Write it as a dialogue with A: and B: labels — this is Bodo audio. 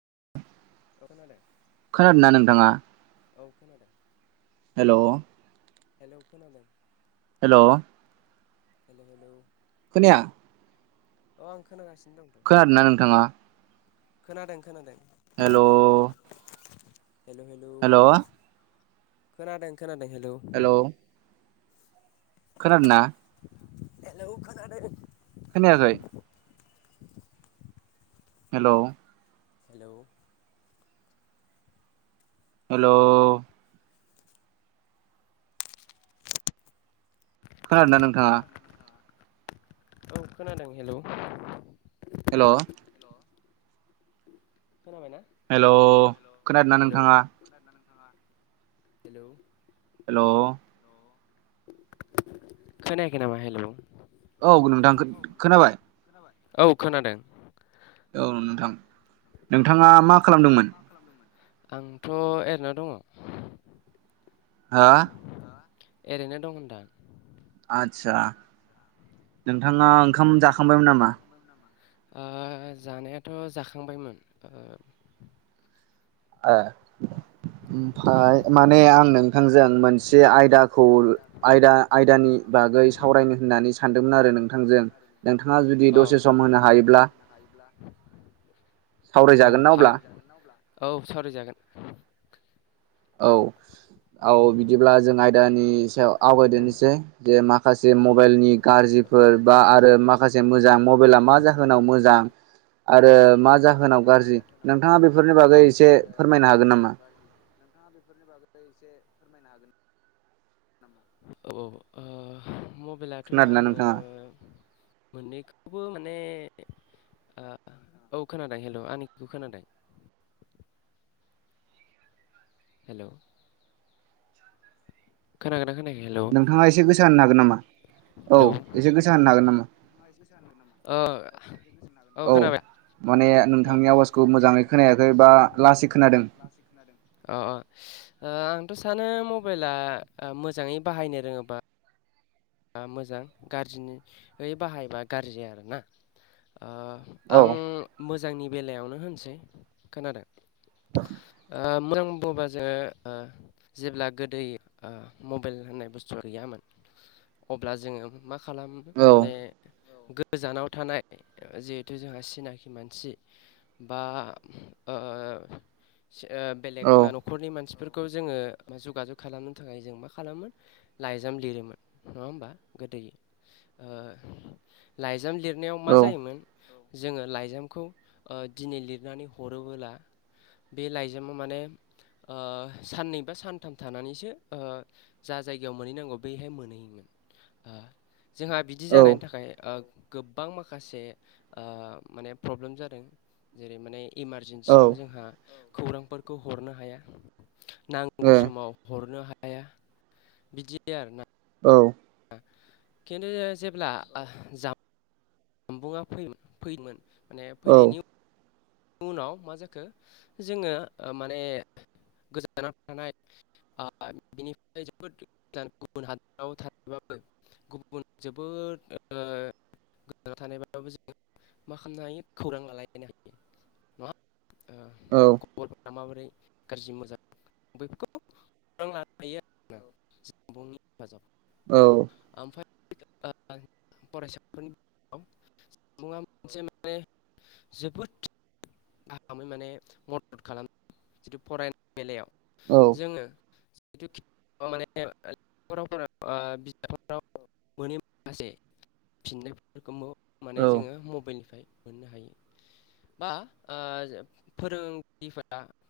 A: औ खोनादों
B: खोनादों नोंथाङा?
A: औ खोनादों
B: हेलौ।
A: हेलौ खोनादों।
B: हेलौ।
A: [unintelligible]
B: खोनाया।
A: अ आं खोनागासिनो दंथ'
B: खोनादों ना नोंथांङा
A: खोनादों खोनादों
B: हेलौ
A: हेलौ हेलौ खोनादों खोनादों हेलौ
B: हेल' खोनादोंना
A: हेलौ खोनादों
B: खोनायाखै हेलौ
A: हेलौ
B: हेलौ खोनादों ना नोंथाङा
A: औ खोनादों हेलौ
B: हेल हेल' खोनादोंना
A: हेल
B: नोंथाङा
A: हेल
B: हेल'
A: खोनायाखै नामा हेल'
B: औ नोंथां खोनाबाय
A: औ खोनादों
B: औ नोंथां नोंथाङा
A: औ
B: मा खालामदोंमोन
A: आंथ' एरैना दङ'
B: हा
A: ओरैनो दं होनदां
B: आदसा नोंथाङा ओंखाम जाखांबायमोन नामा
A: जानायाथ' जाखांबायमोन
B: आ
A: आ
B: ओमफाय माने आं नोंथांजों मोनसे आयदाखौ आयदा आयदानि बागै सावरायनो होन्नानै सानदोंमोन आरो नोंथांजों नोंथाङा जुदि
A: ओ अ नोंथाङा
B: दसे सम
A: आंजों
B: होनो
A: दसे सम
B: हायोब्ला
A: [inaudible] औ
B: सावरायजागोन ना
A: हा
B: अब्ला
A: औ सावरायजागोन सावराय जागोन
B: औ औ बिदिब्ला जों आयदानि सायाव आवगायदेनोसै जे मा माखासे मबाइलनि गाज्रिफोर बा आरो माखासे मोजां मबाइला मा जाहोनाव मोजां आरो मा जाहोनाव गाज्रि नोंथाङा बेफोरनि बागै
A: औ
B: एसे फोरमायनो हागोन नामा
A: बेफोरनि बागै एसे फोरमायनो हागोन नामा औ ओ मबाइलाथ'
B: खोनादोंना
A: आङो
B: नोंथाङा
A: मोननैखौबो माने औ खोनादों हेल' आनिखौ खोनादों हेलौ खोनागोना खोनायाखै हेल' हेल'
B: नोंथाङा एसे गोसा होनो हागोन नामा औ एसे गोसा होननो हागोन नामा
A: ओ औ खोनाबाय
B: माने नोंथांनि
A: माने
B: आवाजखौ मोजाङै
A: नोंथांनि आवाजखौ
B: खोनायाखै बा
A: मोजाङै खोनायाखै
B: लासै
A: बा
B: खोनादों
A: लासै खोनादों ओ ओ औ आंथ' सानो मबाइला मोजाङै बाहायनो रोङोबा मोजां गाज्रियै बाहायबा गाज्रि आरोना ओ
B: औ
A: आं मोजांनि बेलायावनो होनसै खोनादों मोजां बुङोबा जोङो ओ जेब्ला गोदो मबाइल होननाय बुस्थुआ गैयामोन अब्ला जोङो मा खालामो
B: औ
A: माने गोजानाव थानाय जिहेथु जोंहा सिनाखि मानसि बा ओ बेलेग
B: औ
A: न'खरनि मानसिफोर खौ जोङो जगाजग खालामनो थाखाय जों मा खालामोन लाइजाम लिरोमोन। नङा हबा गोदो ओ लाइजाम लिरनायाव मा
B: औ
A: जायोमोन। जोङो लाइजामखौ ओ दिनै लिरनानै हरोबोला। बे लाइजामा माने ओ साननै बा सानथाम थानानैसो ओ जा जायगायाव मोनहैनांगौ बैहाय मोनहैयो। जोंहा बिदि
B: औ
A: जानायनि थाखाय। गोबां माखासे माने प्रब्लेम जादों जेरै माने इमारजेन्सियाव
B: औ
A: जोंहा खौरांफोरखौ हरनो हाया। नांगौ
B: ए
A: समाव हरनो हाया बिदि आरो न
B: औ
A: खिन्थु जेब्ला जाम्बुंआ फै माने
B: औ
A: फैनायनि उनाव उनाव मा जाखो जोङो माने गोजान जानानै थानाय बिनिफ्राय जोबोद गुबुन हादराव थानाय। गुबुन जोबोद गोजानाव थानायबाबो जों मा खालामनो हायो खौरां लालायलायनो हायो नङा ओ
B: औ।
A: खबरफोरा माबोरै गाज्रि मोजां बैफोरखौ लानो हायो आरो। [unintelligible] फरायसाफोरनि सुबुङा मोनसे माने जोबोद। गाहामै माने मदद खालामो जिथु फरायनाय बेलायाव
B: औ औ
A: जोङो। माने मोननि माखासे फिननायफोरखौ माने
B: औ
A: जोङो मबाइलनिफ्राय मोननो हायो बा फोरोंगिरिफोरा